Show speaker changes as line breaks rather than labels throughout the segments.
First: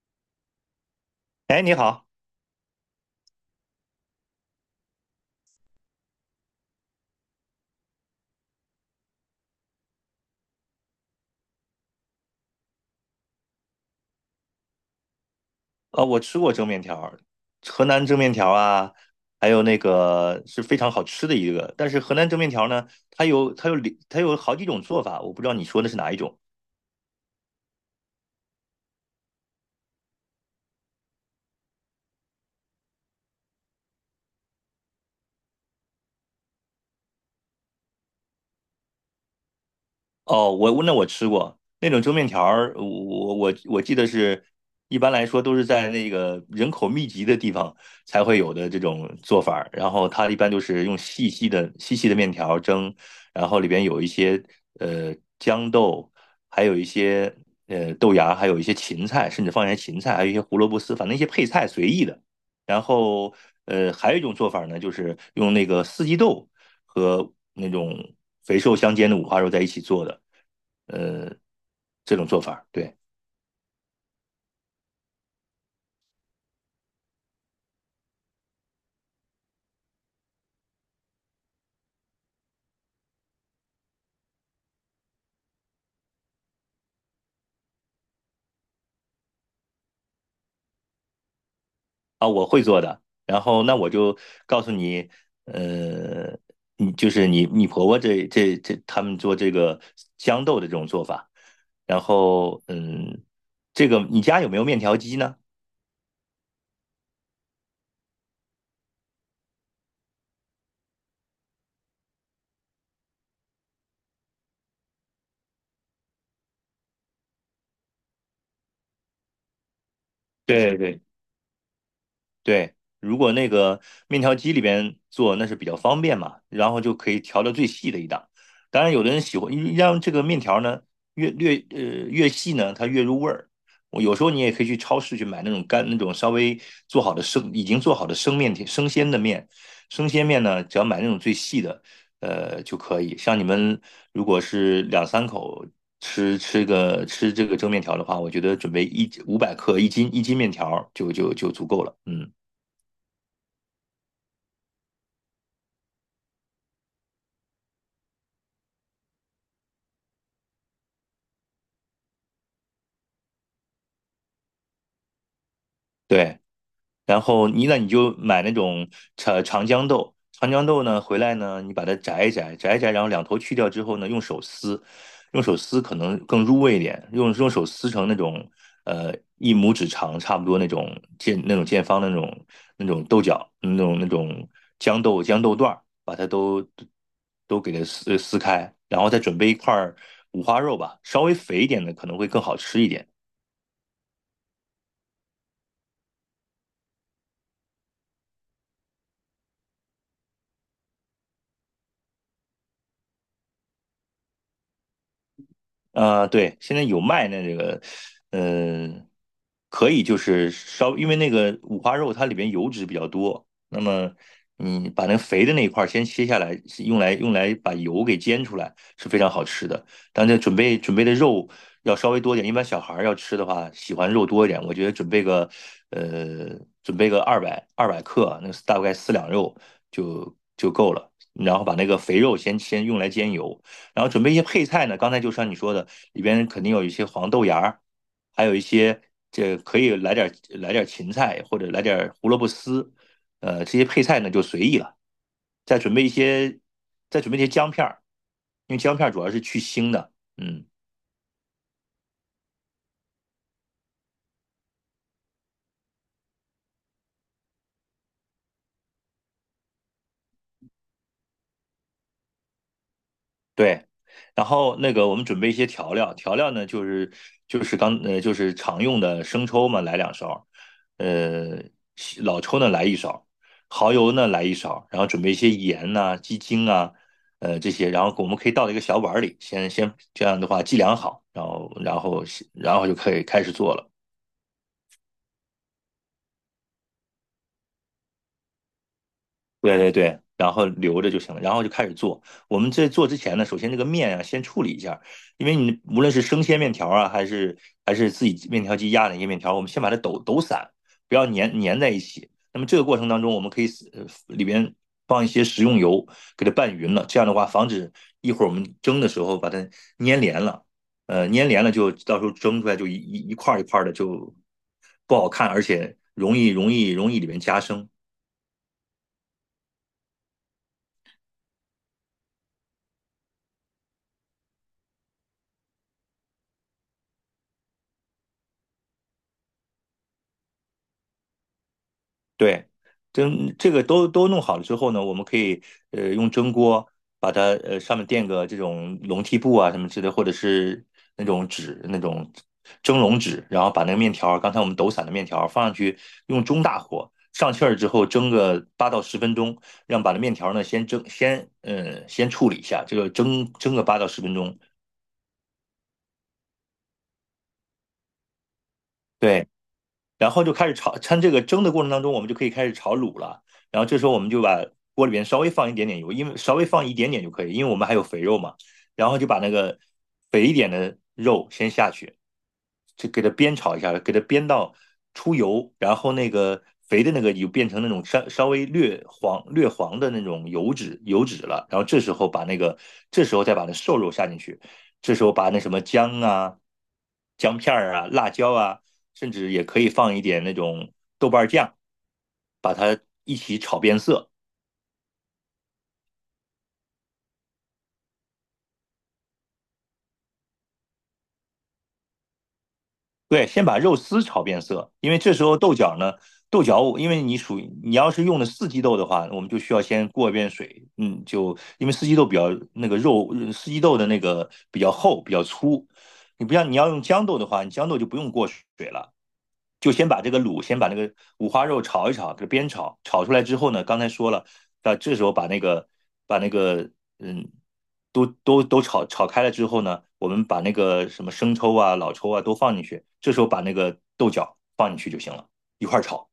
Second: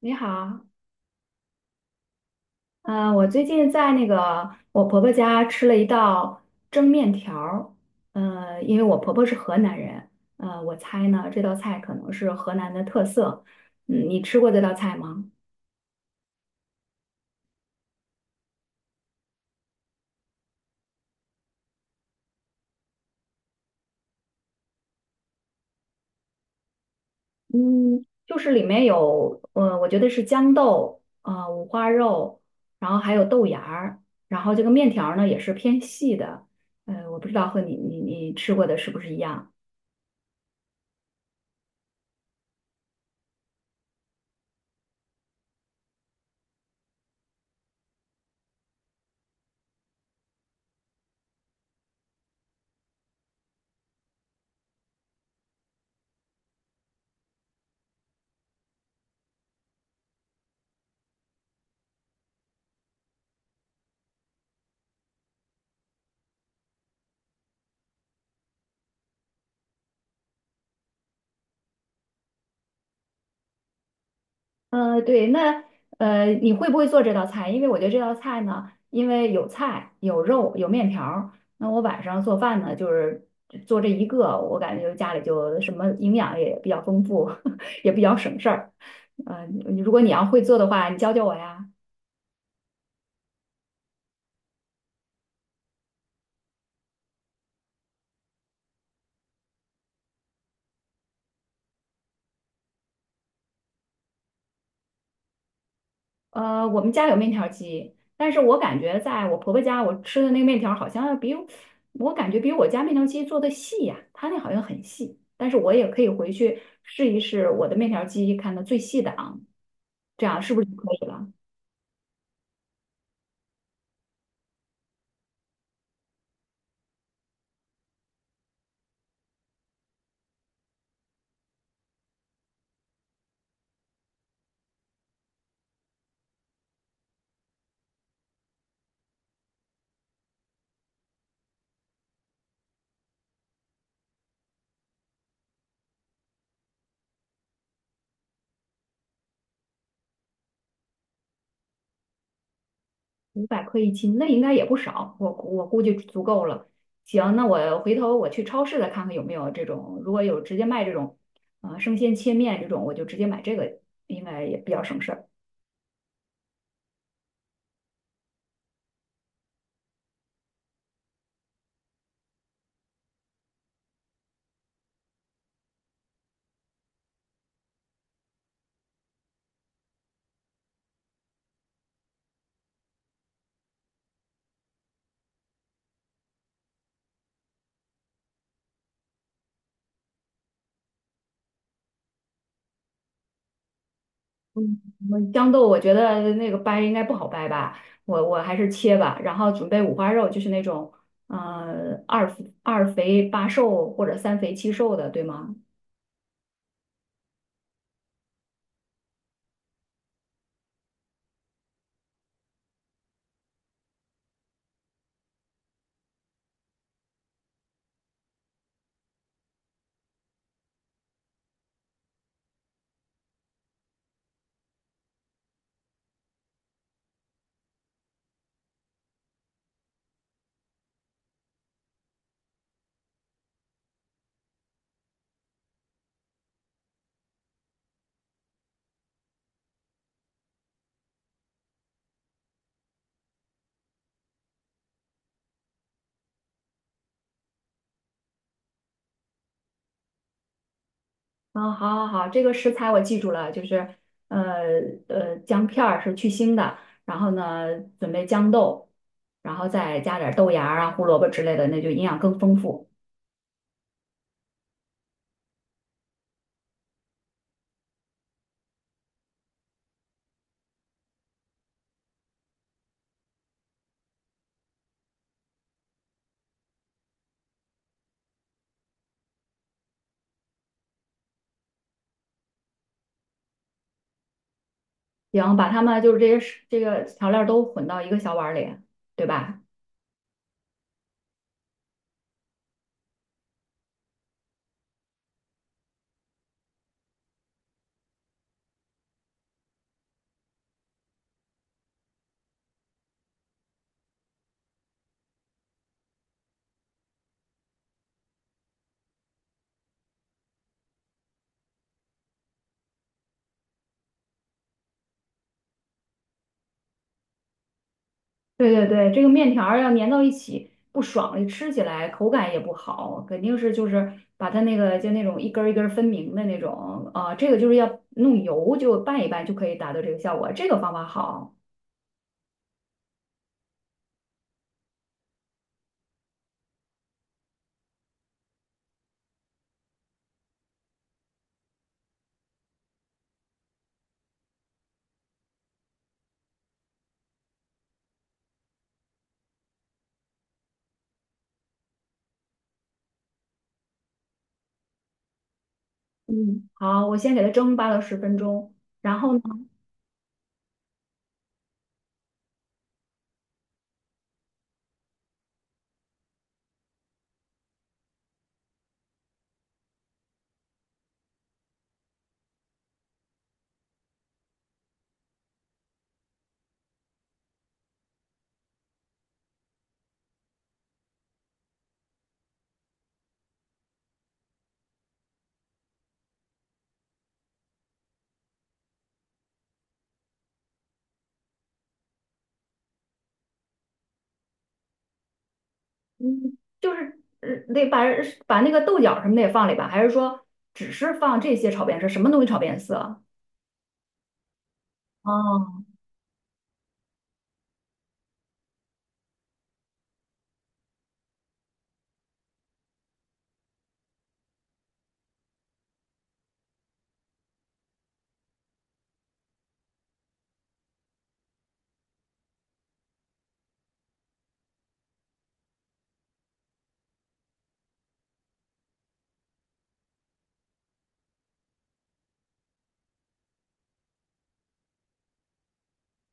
你好，
哎，你好，
嗯、我最近在那个我婆婆家吃了一道蒸面条儿。因为我婆婆是河南人，我猜呢这道菜可能是河南的特色。你吃过这道菜吗？
我吃过蒸面条儿，河南蒸面条啊，还有那个是非常好吃的一个。但是河南蒸面条呢，它有好几种做法，我不知道你说的是哪一种。
嗯，就是里面有，我觉得是豇豆，五花肉，然后还有豆芽儿，然后这个面条儿呢也是偏细的。我不知道和你吃过的是不是一样。
哦，那我吃过那种蒸面条儿，我记得是，一般来说都是在那个人口密集的地方才会有的这种做法儿。然后它一般就是用细细的面条儿蒸，然后里边有一些呃豇豆，还有一些豆芽，还有一些芹菜，甚至放一些芹菜，还有一些胡萝卜丝，反正一些配菜随意的。然后还有一种做法呢，就是用那个四季豆和那种肥瘦相间的五花肉在一起做的，呃，这种做法，对。
对，那你会不会做这道菜？因为我觉得这道菜呢，因为有菜、有肉、有面条儿，那我晚上做饭呢，就是做这一个，我感觉家里就什么营养也比较丰富，也比较省事儿。嗯，如果你要会做的话，你教教我呀。
啊，我会做的。然后那我就告诉你，呃，你婆婆这这这他们做这个豇豆的这种做法，然后这个你家有没有面条机呢？
我们家有面条机，但是我感觉在我婆婆家，我吃的那个面条好像要比我感觉比我家面条机做的细呀、它那好像很细，但是我也可以回去试一试我的面条机，看它最细的啊，这样是不是就
对
可
对
以了？
对，如果那个面条机里边做，那是比较方便嘛，然后就可以调到最细的一档。当然，有的人喜欢让这个面条呢越越呃越细呢，它越入味儿。我有时候你也可以去超市去买那种干那种稍微做好的生已经做好的生面条生鲜的面，生鲜面呢，只要买那种最细的，就可以。像你们如果是两三口吃这个蒸面条的话，我觉得准备500克一斤面条就足够了，嗯。
500克1斤，那应该也不少，我估计足够了。行，那我回头我去超市再看看有没有这种，如果有直接卖这种，啊、生鲜切面这种，我就直接买这个，应该也比较省事儿。
对，然后你就买那种长江豆，长江豆呢回来呢，你把它摘一摘，然后两头去掉之后呢，用手撕，可能更入味一点，用手撕成那种呃一拇指长，差不多那种见方的那种豆角，那种豇豆段儿，把它都给它撕开，然后再准备一块儿五花肉吧，稍微肥一点的可能会更好吃一点。
嗯豇豆我觉得那个掰应该不好掰吧，我还是切吧。然后准备五花肉，就是那种呃二二肥八瘦或者三肥七瘦的，对吗？
对，现在有卖那这个，嗯、可以就是稍，因为那个五花肉它里边油脂比较多，那么你把那个肥的那一块儿先切下来，是用来把油给煎出来是非常好吃的。但这准备的肉要稍微多一点，一般小孩儿要吃的话，喜欢肉多一点，我觉得呃，准备个二百克，那个大概4两肉就够了。然后把那个肥肉先用来煎油，然后准备一些配菜呢，刚才就像你说的，里边肯定有一些黄豆芽儿，还有一些这可以来点芹菜或者来点胡萝卜丝，这些配菜呢就随意了。再准备一些，再准备一些姜片儿，因为姜片儿主要是去腥的，嗯。
啊，好好好，这个食材我记住了，就是呃姜片儿是去腥的，然后呢准备豇豆，然后再加点儿豆芽儿啊、胡萝卜之类的，那就营养更丰富。
对，然后那个我们准备一些调料，调料呢就是就是刚呃就是常用的生抽嘛，来2勺，呃老抽呢来一勺，蚝油呢来一勺，然后准备一些盐呐、鸡精啊，这些，然后我们可以倒到一个小碗里，先这样的话计量好，然后就可以开始做了。
行，把它们就是这些食这个调料都混到一个小碗儿里，对吧？
对对对，然后留着就行了，然后就开始做。我们在做之前呢，首先这个面啊，先处理一下，因为你无论是生鲜面条啊，还是自己面条机压的一些面条，我们先把它抖散，不要粘在一起。那么这个过程当中，我们可以里边放一些食用油，给它拌匀了，这样的话防止一会儿我们蒸的时候把它粘连了。粘连了就到时候蒸出来就一块儿一块儿的就不好看，而且容易里面夹生。
对对对，这个面条儿要粘到一起不爽，吃起来口感也不好，肯定是就是把它那个就那种一根儿一根儿分明的那种啊、这个就是要弄油就拌一拌就可以达到这个效果，这个方法好。
对，蒸这个都弄好了之后呢，我们可以用蒸锅把它上面垫个这种笼屉布啊什么之类的，或者是那种蒸笼纸，然后把那个面条儿刚才我们抖散的面条儿放上去，用中大火上气儿之后蒸个八到十分钟，让把那面条儿呢先蒸先嗯先处理一下，这个蒸个八到十分钟。
嗯好，我先给它蒸8到10分钟，然后呢？
对，然后就开始炒，趁这个蒸的过程当中，我们就可以开始炒卤了。然后这时候我们就把锅里边稍微放一点点油，因为稍微放一点点就可以，因为我们还有肥肉嘛。然后就把那个肥一点的肉先下去，就给它煸炒一下，给它煸到出油，然后那个肥的那个就变成那种稍微略黄略黄的那种油脂了。然后这时候再把那瘦肉下进去，这时候把那什么姜啊、姜片儿啊、辣椒啊，甚至也可以放一点那种豆瓣酱，把它一起炒变色。
嗯，就是得把那个豆角什么的也放里吧，还是说只是放这些炒变色，什么东西炒变色？
对，先把肉丝炒变色，因为这时候豆
哦，
角呢，因为你属于你要是用的四季豆的话，我们就需要先过一遍水，嗯，就因为四季豆比较那个肉，四季豆的那个比较厚比较粗，你不像你要用豇豆的话，你豇豆就不用过水了。就先把这个卤，先把那个五花肉炒一炒，给它煸炒，炒出来之后呢，刚才说了，那这时候把那个嗯，都炒开了之后呢，我们把那个什么生抽啊、老抽啊都放进去，这时候把那个豆角放进去就行了，一块炒。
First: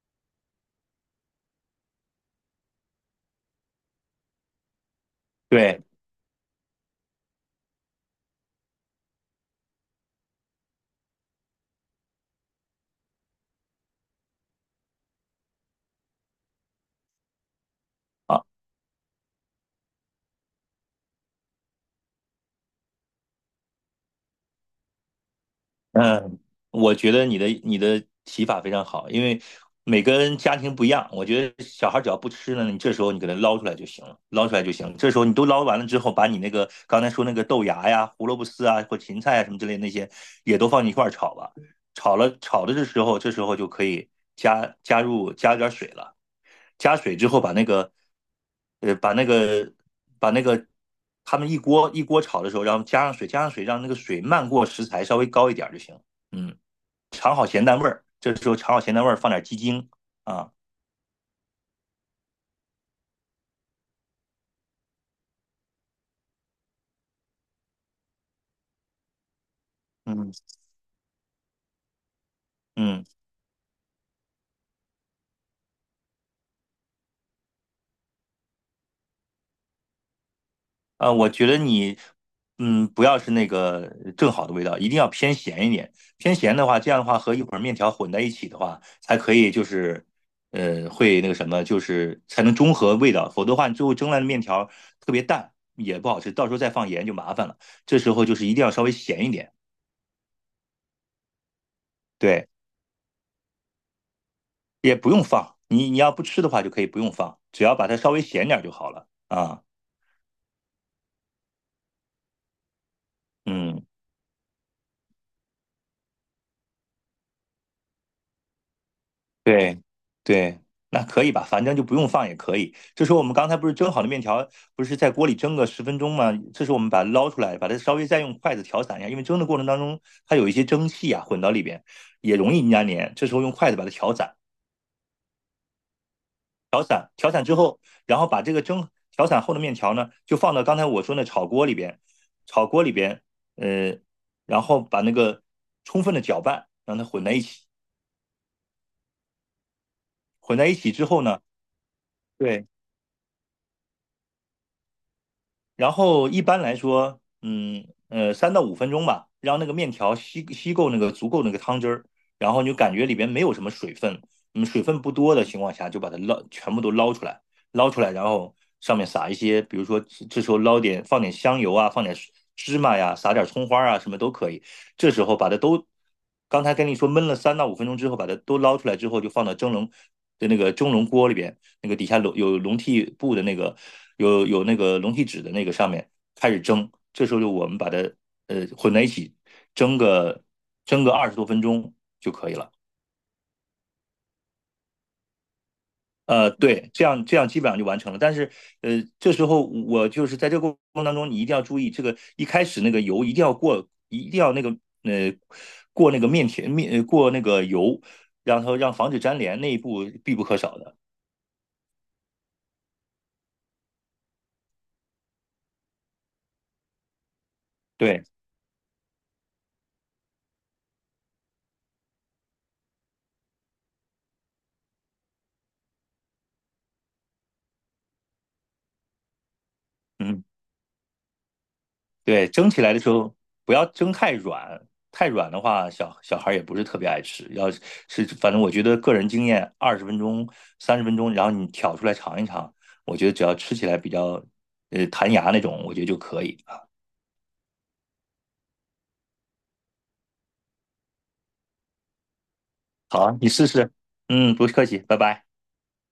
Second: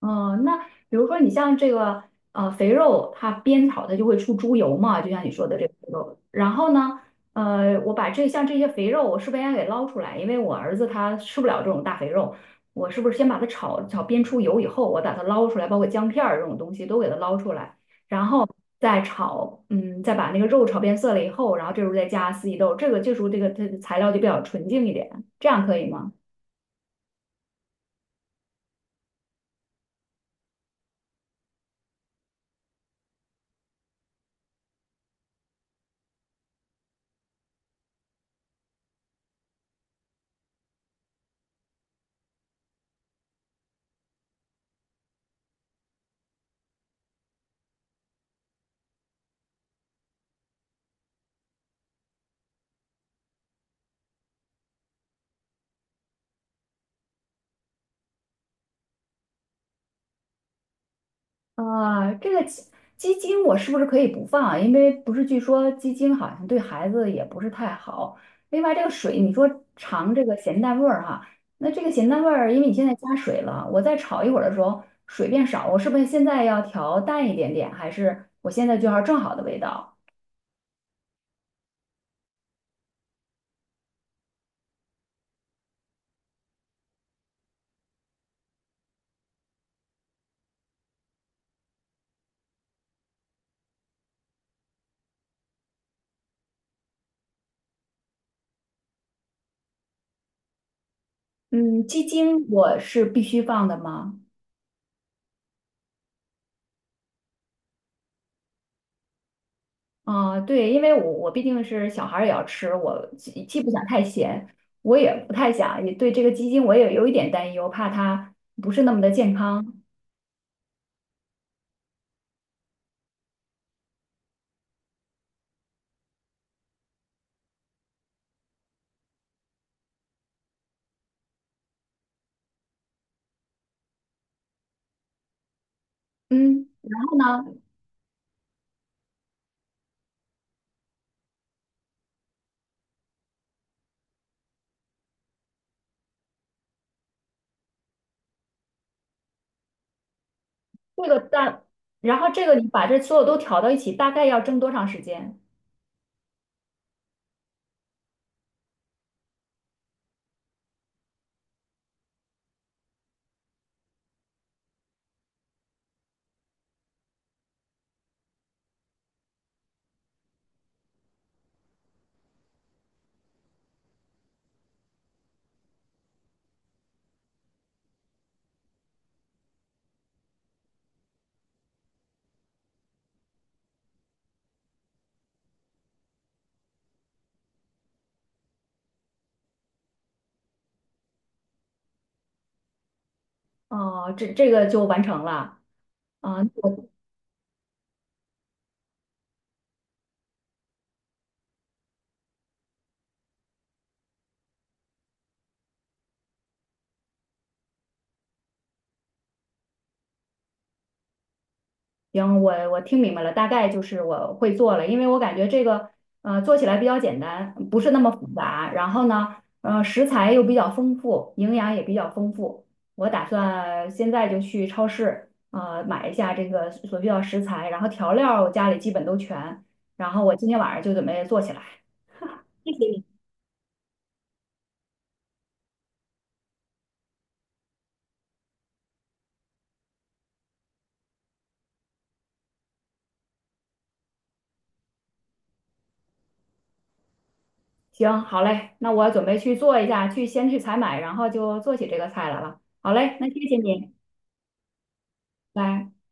嗯，那比如说你像这个肥肉，它煸炒它就会出猪油嘛，就像你说的这个
对。
肥肉。然后呢，我把这像这些肥肉，我是不是应该给捞出来？因为我儿子他吃不了这种大肥肉，我是不是先把它炒炒煸出油以后，我把它捞出来，包括姜片儿这种东西都给它捞出来，然
啊。
后再炒，再把那个肉炒变色了以后，然后这时候再加四季豆，这个这时候这个它的材料就比较纯净一点，这样可以吗？
嗯，我觉得你的提法非常好，因为每个人家庭不一样，我觉得小孩只要不吃呢，你这时候你给他捞出来就行了，捞出来就行。这时候你都捞完了之后，把你那个刚才说那个豆芽呀、胡萝卜丝啊或芹菜啊什么之类的那些也都放一块儿炒吧。炒了炒的这时候就可以加点儿水了。加水之后呃，把那个把那个他们一锅一锅炒的时候，然后加上水，让那个水漫过食材，稍微高一点就行。嗯，尝好咸淡味儿，这时候尝好咸淡味儿，放点鸡精啊，
啊，这个鸡精我是不是可以不放啊？因为不是据说鸡精好像对孩子也不是太好。另外，这个水你说尝这个
嗯
咸淡味儿哈，那这个咸淡味儿，因为你现在
嗯。
加水了，我再炒一会儿的时候水变少，我是不是现在要调淡一点点，还是我现在就要正好的味道？
我觉得你，不要是那个正好的味道，一定要偏咸一点。偏咸的话，这样的话和一会儿面条混在一起的话，才可以就是，会那个什么，就是才能中和味道。否则的话，你最后蒸来的面条特别淡，也不好吃，到时候再放盐就麻烦了。这时候就是一定要稍微咸一点，
嗯，鸡精
对，
我是必须放的吗？
也不用放。你要不吃的话，就可以不用放，只要把它稍微咸点儿就好了啊。
啊，对，因为我毕竟是小孩儿也要吃，我既不想
嗯。
太咸，我也不太想，也对这个鸡精我也有一点担忧，怕它不是那么的健康。
对对，那可以吧，反正就不用放也可以。这时候我们刚才不是蒸好的面条，不是在锅里蒸个十分钟吗？这时候我们把它捞出来，把它稍微再用筷子调散一下，因为蒸的过程当中它有一些蒸汽啊混到里边，也容易粘连。这时候用筷子把它调散，
嗯，然后
调散
呢，
之后，然后把这个蒸调散后的面条呢，就放到刚才我说那炒锅里边，炒锅里边，呃，然后把那个充分的搅拌，让它混在一起，混在一起
这
之
个
后呢。
大，然后这个你
对，
把这所有都调到一起，大概要蒸多长时间？
然后一般来说，三到五分钟吧，让那个面条吸够那个足够那个汤汁儿，然后你就感觉里边没有什么水分，水分不多的情况下，就把它全部都捞出来，捞出来，然后上面撒一些，比如说这时候放点香油啊，放点芝麻呀，撒点葱花啊，什么都可以。这时候把它都，刚才跟你说焖了三到五分钟之后，把它都捞出来之后，就放到蒸笼的那个蒸笼锅里边。那个底下笼有笼屉布的那个有那个笼屉纸的那个上面开始蒸，这时候就我们把它混在一起蒸个蒸个20多分钟就可以了。
哦、这个就完成了。啊、
对，这样基本上就完成了。但是，这时候我就是在这个过程当中，你一定要注意，这个一开始那个油一定要过，一定要那个呃过那个油，然后让防止粘连，那一步必不可少的。
行，我听明白了，大概就是我会做了，因为我感觉这个做起来比较简单，不是那么
对，
复杂。然后呢，食材又比较丰富，营养也比较丰富。我打算现在就去超市买一下这个所需要食材，然后调料我家里基本都全，然后我
嗯。
今天晚上就准备做起来。
对，蒸
谢
起
谢
来的
你。
时候不要蒸太软，太软的话，小孩也不是特别爱吃。反正我觉得个人经验，20分钟、30分钟，然后你挑出来尝一尝，我觉得只要吃起来比较弹牙那种，我觉得就可以啊。
行，好嘞，那我准备去做一下，去先去采买，然后就做起这个菜来了。好嘞，
好
那
啊
谢
你
谢
试试。
你，
嗯，不客气，拜拜。
拜。